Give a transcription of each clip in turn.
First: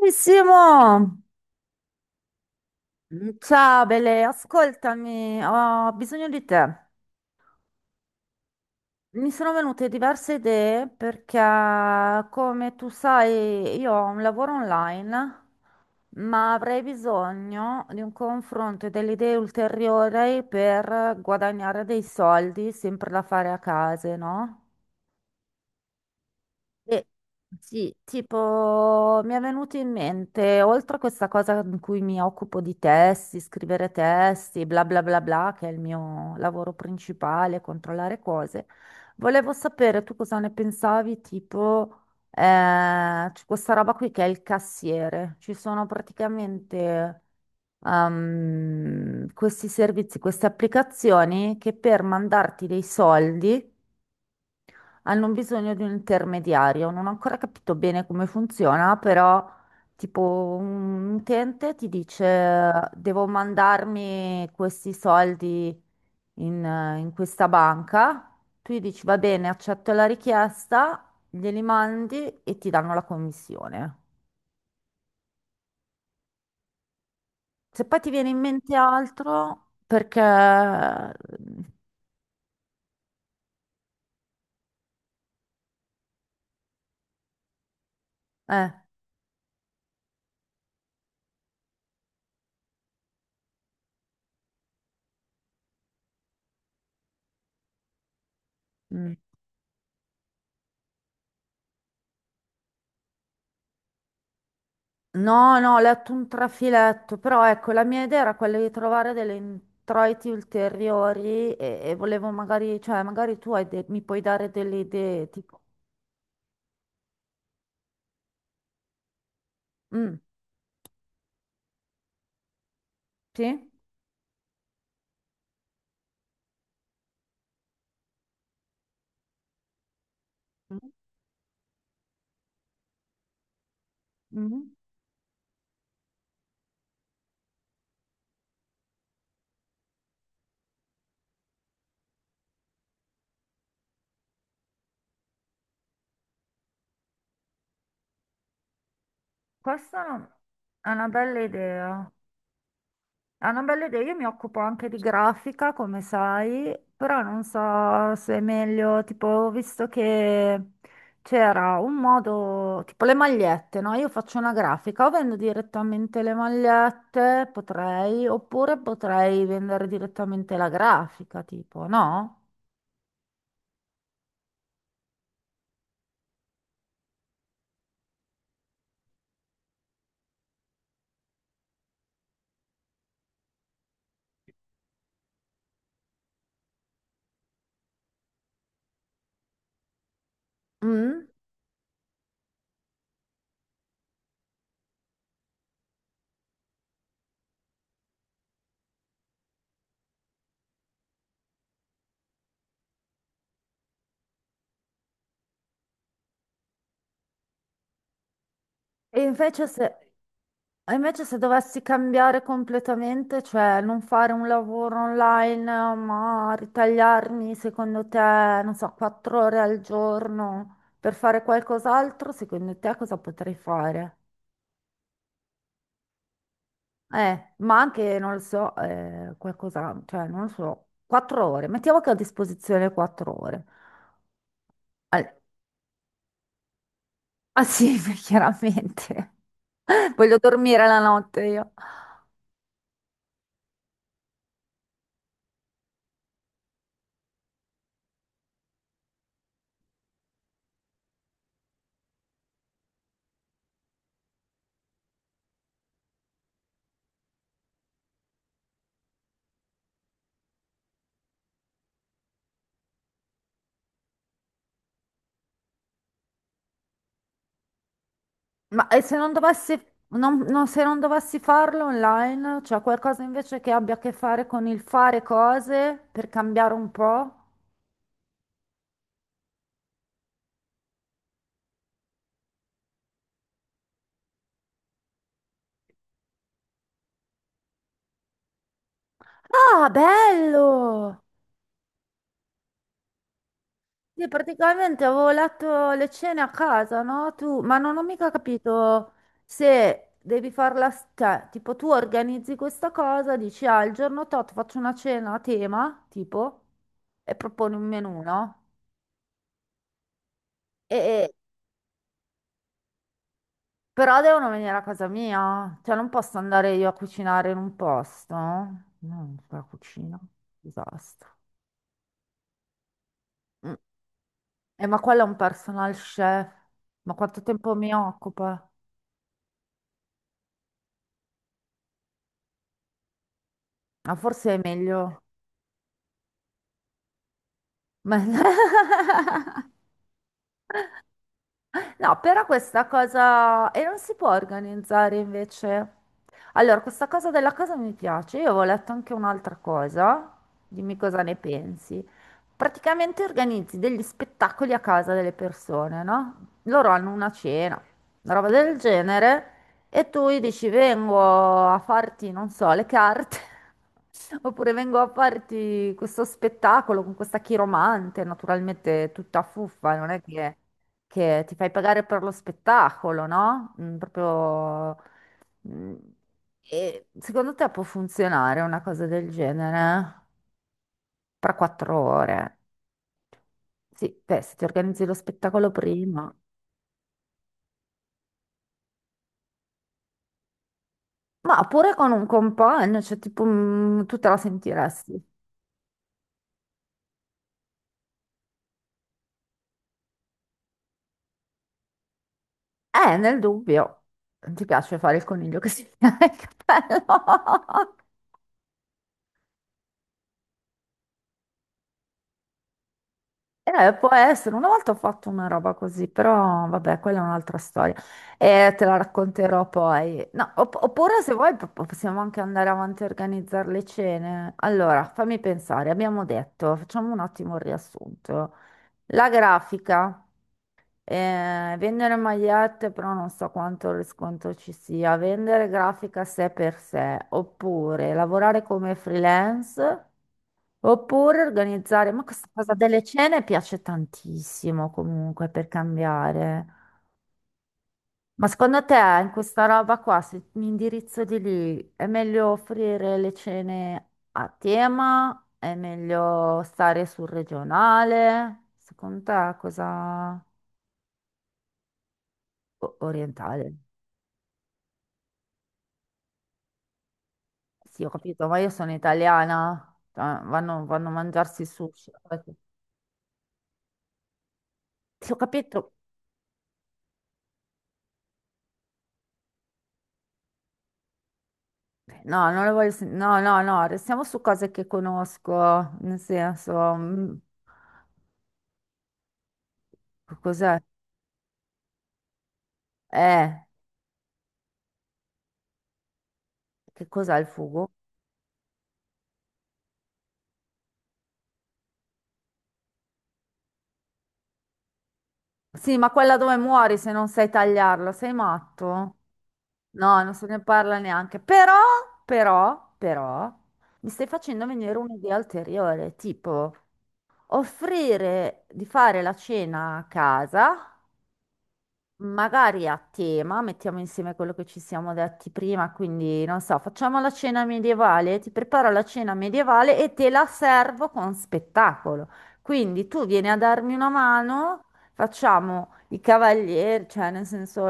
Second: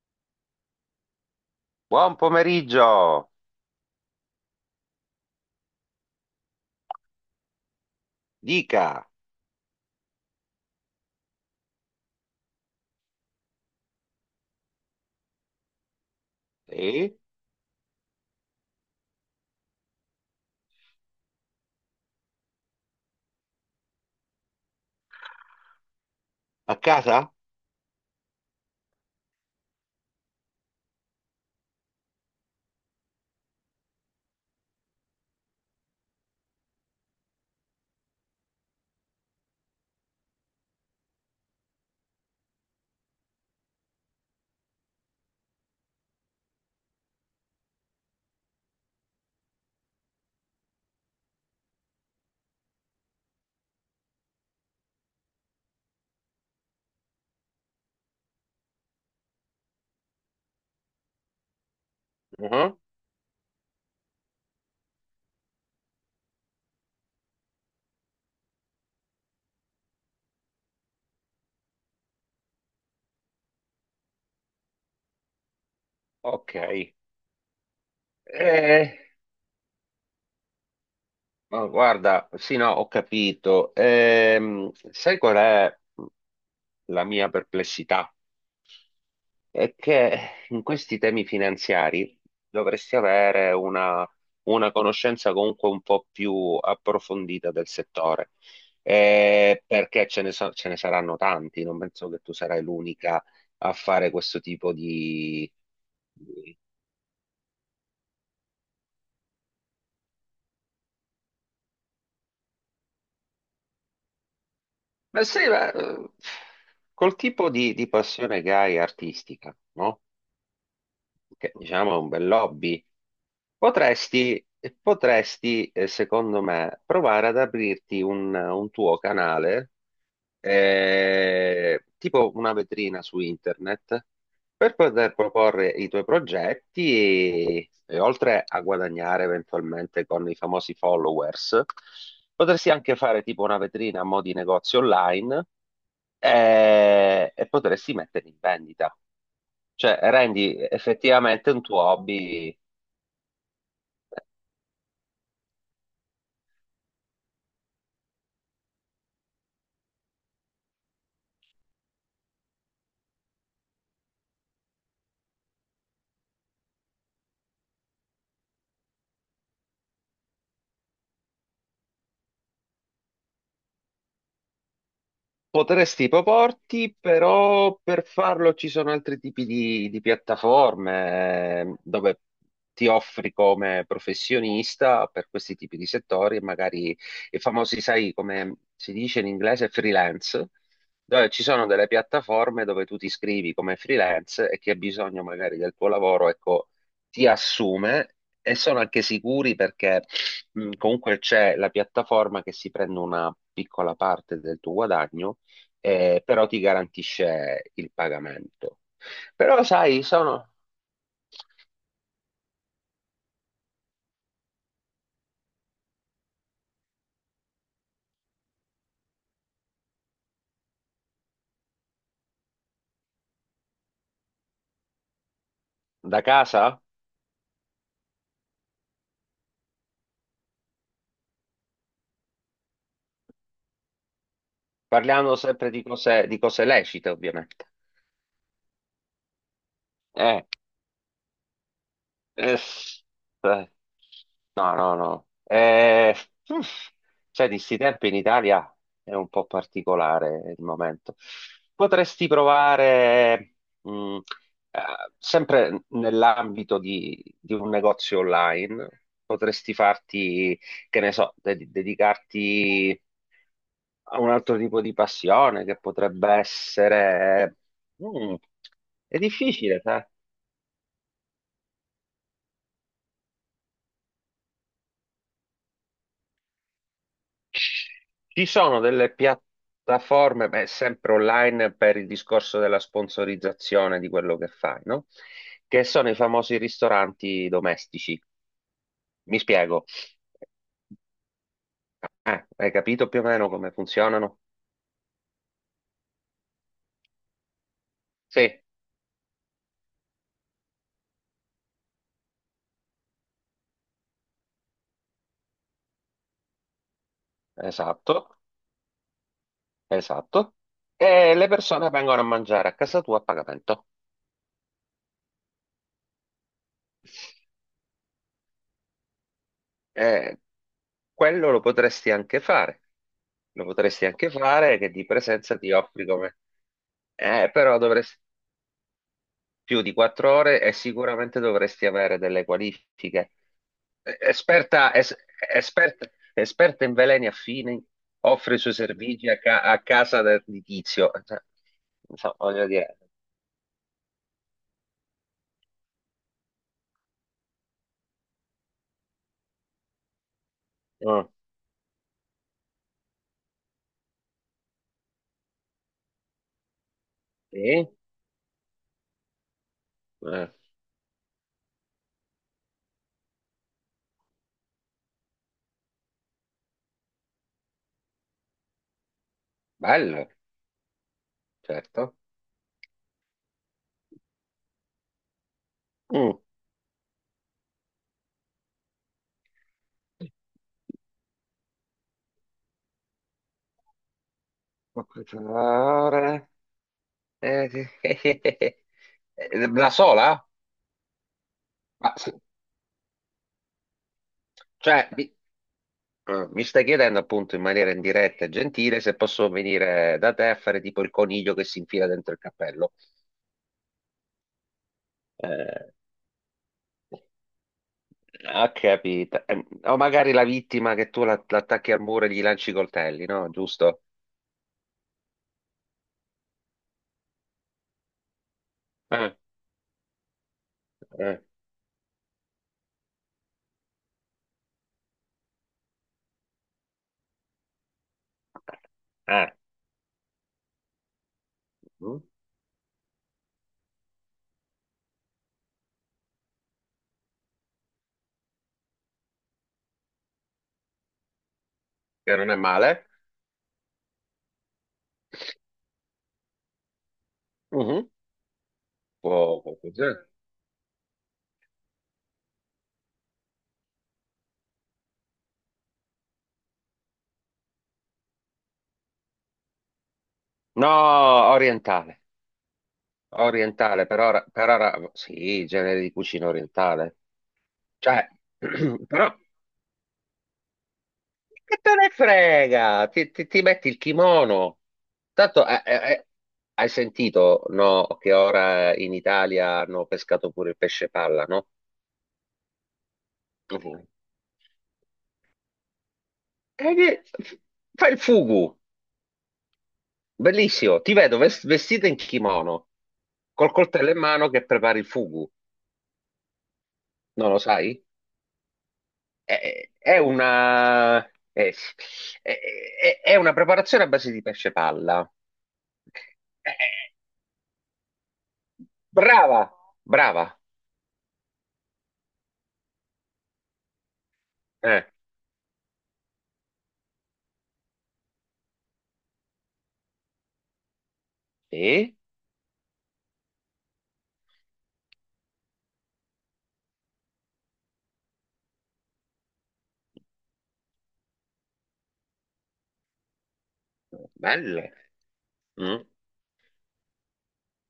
Bravissimo! Buon pomeriggio! Ciao Bele, ascoltami, ho bisogno di te. Dica. Mi sono venute diverse idee perché, come tu sai, io ho un lavoro online, ma avrei Sì? bisogno di un confronto e delle idee ulteriori per guadagnare dei soldi, sempre da fare a casa, no? A Eh, casa? Sì, tipo mi è venuto in mente, oltre a questa cosa in cui mi occupo di testi, scrivere testi, bla bla bla bla, che è il mio lavoro principale, controllare cose, volevo sapere tu cosa ne pensavi, eh, c'è questa roba qui che è il cassiere. Ci sono praticamente, questi servizi, queste applicazioni che per mandarti dei soldi hanno bisogno di un intermediario. Non ho ancora capito bene come funziona, però tipo un utente ti dice Mhm. devo mandarmi questi soldi in questa banca. Tu gli dici va bene, accetto la richiesta, glieli mandi e ti danno la commissione. Ok. Se poi ti viene in mente Eh, altro, perché... ma guarda, sì, no, ho capito. Sai qual è la mia perplessità? Eh, È che in questi temi finanziari dovresti avere una conoscenza comunque un po' più approfondita del settore. mm. Perché ce ne saranno tanti, non penso che tu sarai l'unica a fare questo tipo No, no, ho letto un di- trafiletto, però ecco, la mia idea era quella di trovare delle introiti ulteriori e volevo magari, cioè magari tu hai mi puoi dare delle Ma idee, sì, tipo, ma, col tipo di passione che hai artistica, no? mm, Che diciamo è un bel hobby. sì? Potresti, potresti, eh, secondo me, provare ad aprirti un tuo canale, Mm, tipo una vetrina su internet, mm. per poter proporre i tuoi progetti e oltre a guadagnare eventualmente con i famosi followers. Potresti anche fare tipo una vetrina a mo' di negozio online, e potresti metterli in vendita. Cioè, Questa rendi è una bella effettivamente un tuo idea. hobby. È una bella idea, io mi occupo anche di grafica, come sai, però non so se è meglio, tipo, ho visto che c'era un modo, tipo le magliette, no? Io faccio una grafica, o vendo direttamente le magliette, potrei, oppure potrei vendere direttamente la grafica, tipo, no? Potresti proporti, però per farlo ci sono altri tipi di piattaforme, dove ti offri come professionista per questi tipi di settori, e magari i famosi, sai, come si dice in inglese, freelance, Mm? dove ci sono delle piattaforme dove tu ti iscrivi come freelance e chi ha bisogno magari del tuo lavoro, ecco, ti assume e sono anche sicuri perché comunque c'è la piattaforma che si prende una piccola parte del tuo guadagno, però ti garantisce il pagamento. E Però invece se, sai, sono e invece se dovessi cambiare completamente, cioè non fare un lavoro online, ma ritagliarmi, secondo te, non so, quattro ore al giorno per fare qualcos'altro, secondo te cosa potrei fare? da casa, Ma anche, non lo so, qualcosa, cioè non lo so, quattro ore, mettiamo che ho a disposizione quattro ore. Al- parliamo sempre di cose lecite, ah ovviamente. sì, chiaramente, voglio Eh, dormire la notte io. Eh, eh, no, no, no. Uff, cioè, di sti tempi in Italia è un po' particolare il momento. Potresti provare, mh, sempre nell'ambito di un negozio online, potresti farti, che ne so, dedicarti a un altro tipo di passione che potrebbe essere... mm, Ma e se è non dovessi, difficile. Se non dovessi farlo online, c'è qualcosa invece che abbia a che fare con il fare cose per cambiare un po'? Ci sono delle piattaforme, beh, sempre online per il discorso della sponsorizzazione di quello che fai, no? Che sono i famosi ristoranti domestici. Mi spiego. Ah, bello! Hai capito più o meno come Sì, funzionano? praticamente avevo letto le cene a casa, no? Tu, ma non ho mica Sì, capito se devi farla, cioè, tipo tu organizzi questa cosa, dici, ah, il giorno tot faccio una cena a tema, tipo, e proponi un esatto, menù, no? esatto. E, E le persone vengono a mangiare a casa tua a pagamento. però devono venire a casa mia, cioè non posso andare io a cucinare in un posto. No, la cucina, Eh, disastro. quello lo potresti anche fare. Lo Mm. potresti anche fare che Ma di quello è un presenza ti personal offri come. chef. Ma quanto Eh, tempo però mi dovresti occupa? più di quattro ore e sicuramente dovresti avere delle qualifiche. Ah, forse è Esperta, meglio. esperta, esperta in veleni affini, Ma... offre i suoi servizi a casa di Tizio. Cioè, No, insomma, però voglio questa dire. cosa... E non si può organizzare invece. Allora, questa cosa della casa mi piace. Io avevo letto anche un'altra cosa. Dimmi cosa Mm. ne pensi. Praticamente organizzi degli spettacoli a casa delle persone, no? Loro hanno una cena, Sì? una roba del genere, e tu gli Eh, dici vengo a farti, non so, le carte, oppure vengo a farti questo spettacolo con questa chiromante, naturalmente tutta fuffa, non è bello, che ti fai pagare certo. per lo spettacolo, no? Mm, proprio... mm, Mm. e secondo te può funzionare una cosa del genere? Per quattro ore? Sì, beh, se ti organizzi lo Quattro spettacolo prima. ore. Eh, eh, La sola? Ma pure con Ma, un compagno, cioè tipo mm, tu te la cioè, sentiresti. Ah, mi stai chiedendo appunto in maniera indiretta e gentile se posso venire da te a fare tipo il coniglio che si infila dentro il cappello. Nel dubbio. Non ti piace fare il coniglio che si Eh, tira il cappello? ho capito. O magari la vittima che tu l'attacchi al muro e gli lanci i coltelli, no? Giusto? può essere, una volta ho fatto una roba così, però vabbè, quella è un'altra storia e te la Eh, racconterò poi. No, oppure se eh, vuoi possiamo anche andare avanti a organizzare le cene. Allora, fammi pensare, abbiamo detto, facciamo un attimo il riassunto. La eh. grafica, vendere Mm. magliette, però non so quanto riscontro ci sia, vendere grafica sé per sé, oppure lavorare come freelance. Oppure organizzare, ma Che questa non è cosa delle male. cene piace tantissimo comunque per cambiare. Mhm. Ma secondo te in questa Può roba qua, funzionare. se mi indirizzo di lì, è meglio offrire le cene a tema? È meglio stare sul regionale? Secondo te cosa... No, orientale. Orientale? Orientale, per ora sì, genere di cucina orientale. Sì, ho Cioè, capito, ma io sono però. italiana. Cioè, vanno, vanno a mangiarsi il Che te ne sushi. frega? Ti metti il kimono. Ti ho Tanto capito, hai sentito, no, che ora in Italia hanno pescato pure il pesce palla, no? no, non lo voglio no, no, no, Mhm. restiamo su cose che conosco, nel senso, E che- mm, Fai il fugu, che cos'è? bellissimo. Ti vedo vestita in kimono, Eh, col coltello in mano che prepari il fugu. che cos'è il Non lo sai? fugo? È, è una, è, è una preparazione a base di pesce palla. Sì, ma quella dove Eh, muori se eh, non sai tagliarlo, sei matto? Brava, No, non se brava. ne parla neanche. Però, però, però, mi stai facendo venire Eh. un'idea ulteriore, tipo offrire di fare la cena a casa. Sì, Magari a tema, mettiamo insieme quello che ci siamo detti prima, quindi non so, facciamo la cena medievale, ti preparo la cena medievale e te la servo con spettacolo. Quindi tu vieni a darmi una mano, belle. facciamo Mm, i cavalieri, cioè nel senso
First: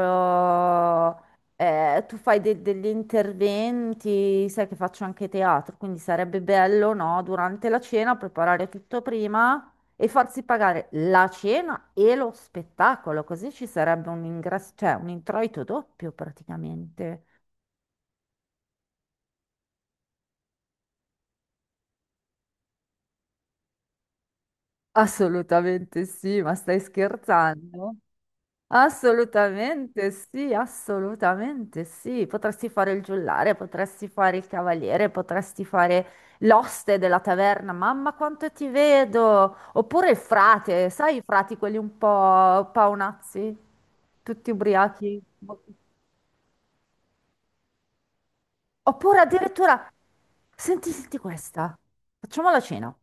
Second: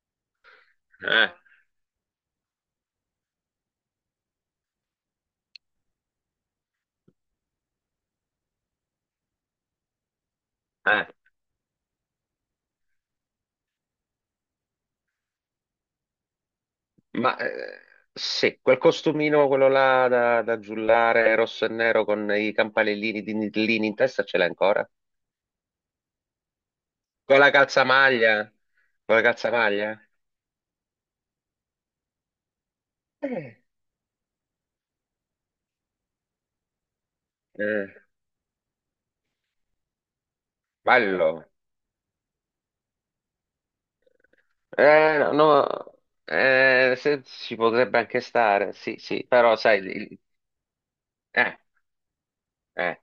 eh, tu fai degli interventi, sai che faccio anche teatro, quindi sarebbe bello, no, durante la cena preparare tutto prima e farsi pagare eh. la cena e lo spettacolo, così ci sarebbe un ingresso, cioè un introito doppio praticamente. Ma sì, quel costumino, quello là da giullare rosso e nero con i campanellini di nidlini in testa, ce l'hai ancora? Assolutamente sì, ma stai Con la scherzando? calzamaglia? Con la calzamaglia? Assolutamente sì, assolutamente sì. Potresti fare il giullare, Eh, potresti fare il cavaliere, potresti fare l'oste della taverna, eh, mamma quanto ti vedo! Oppure il frate, sai i bello. frati quelli un po' paonazzi, tutti Eh, ubriachi? no, Boh, no, ci potrebbe anche stare, sì, oppure sì, però sai, addirittura, senti, senti eh, questa, facciamo la cena, eh,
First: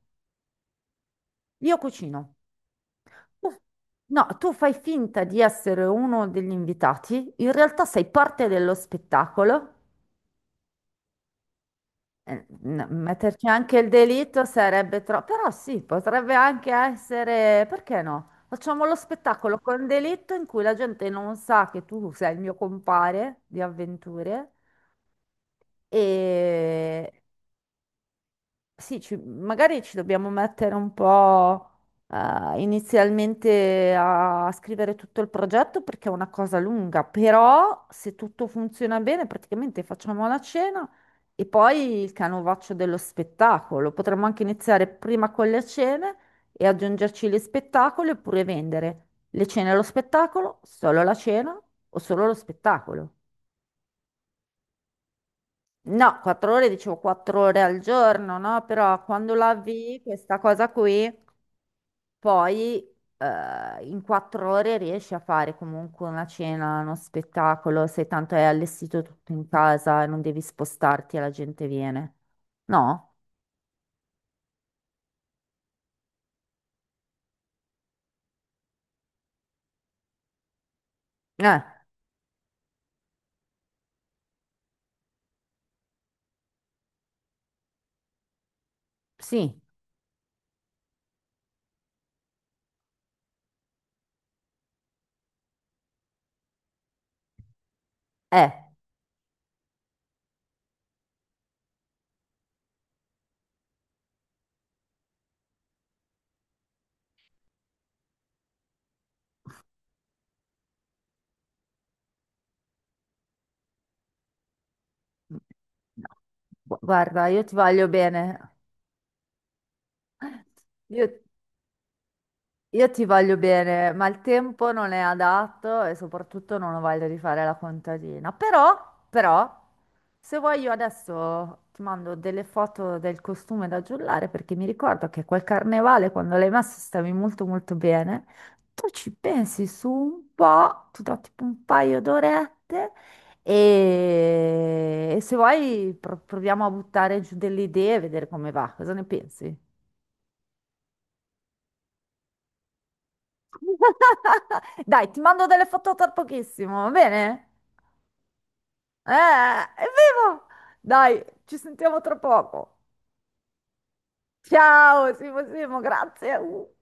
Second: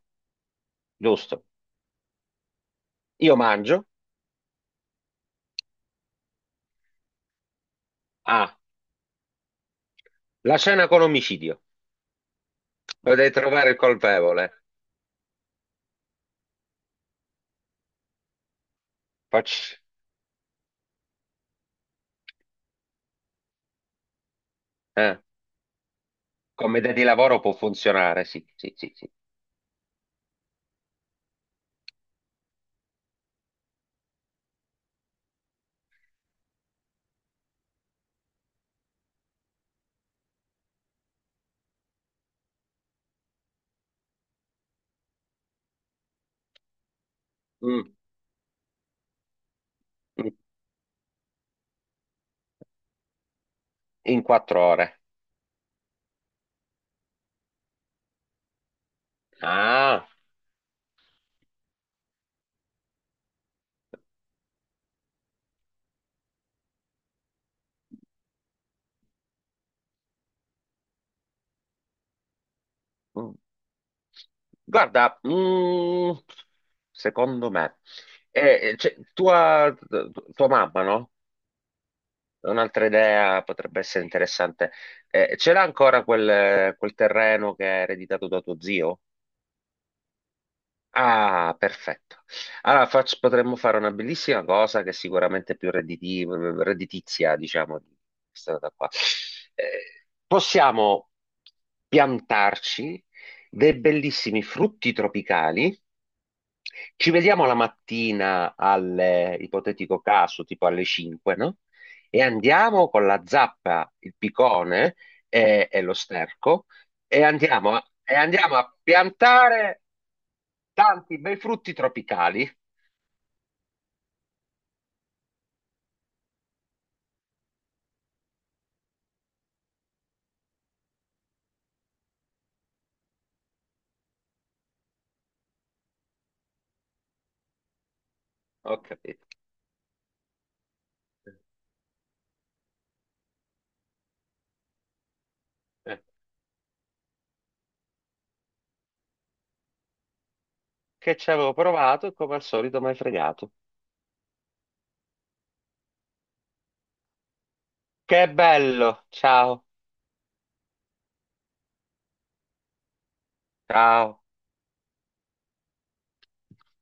giusto. io cucino. Io Tu- mangio. No, tu fai finta di essere uno degli invitati, in realtà sei parte Ah, dello spettacolo. la cena con omicidio. Potete Metterci trovare il anche il delitto colpevole. sarebbe troppo, però sì, potrebbe anche essere, perché no? Facciamo lo spettacolo Facci- con delitto in cui la gente non sa che tu sei il mio compare di avventure eh. Come idea di e, lavoro può funzionare, sì, sì, sì, sì, sì. Magari ci dobbiamo mettere un po' inizialmente a scrivere tutto il progetto perché è una cosa lunga, però se tutto funziona bene, praticamente facciamo la cena e poi il canovaccio dello spettacolo. Potremmo anche iniziare prima con le cene e aggiungerci gli Mm. spettacoli oppure vendere le cene e lo In spettacolo, solo la cena o solo lo spettacolo. in quattro ore. No, quattro ore, dicevo quattro ore al giorno, no? Però quando la vi, Ah. questa cosa qui. Poi in quattro ore riesci a fare comunque una cena, uno spettacolo, se tanto è allestito tutto in casa e non devi spostarti e la gente viene. No? Mm. Guarda, secondo me, cioè, tua mamma, no? Eh, È un'altra idea potrebbe essere interessante. Ce l'ha ancora quel terreno che è ereditato da tuo zio? sì, Ah, perfetto. Allora potremmo fare una bellissima cosa che è sicuramente più redditizia, diciamo, di eh. questa cosa qua. Possiamo piantarci dei bellissimi frutti tropicali. Ci vediamo la mattina al ipotetico caso, tipo alle 5, no? E andiamo con la zappa, il picone No. e lo sterco guarda, io ti voglio e bene. andiamo a piantare Io tanti bei frutti tropicali. Io ti voglio bene, ma il tempo non è adatto e soprattutto non ho voglia di fare la contadina. Però, però, se vuoi io adesso ti mando delle foto del costume da giullare perché mi ricordo che quel carnevale quando l'hai messo stavi molto molto bene. Ho Tu ci capito. pensi su un po', ti do tipo un paio d'orette e se vuoi Eh. Proviamo a buttare giù delle idee e vedere come va. Cosa ne pensi? Che ci avevo provato e come al solito mi hai fregato. Dai, ti mando delle foto tra pochissimo, va bene? Che bello! Ciao, È vivo! Dai, ci sentiamo tra poco. ciao. Ciao, Simo, Simo, grazie.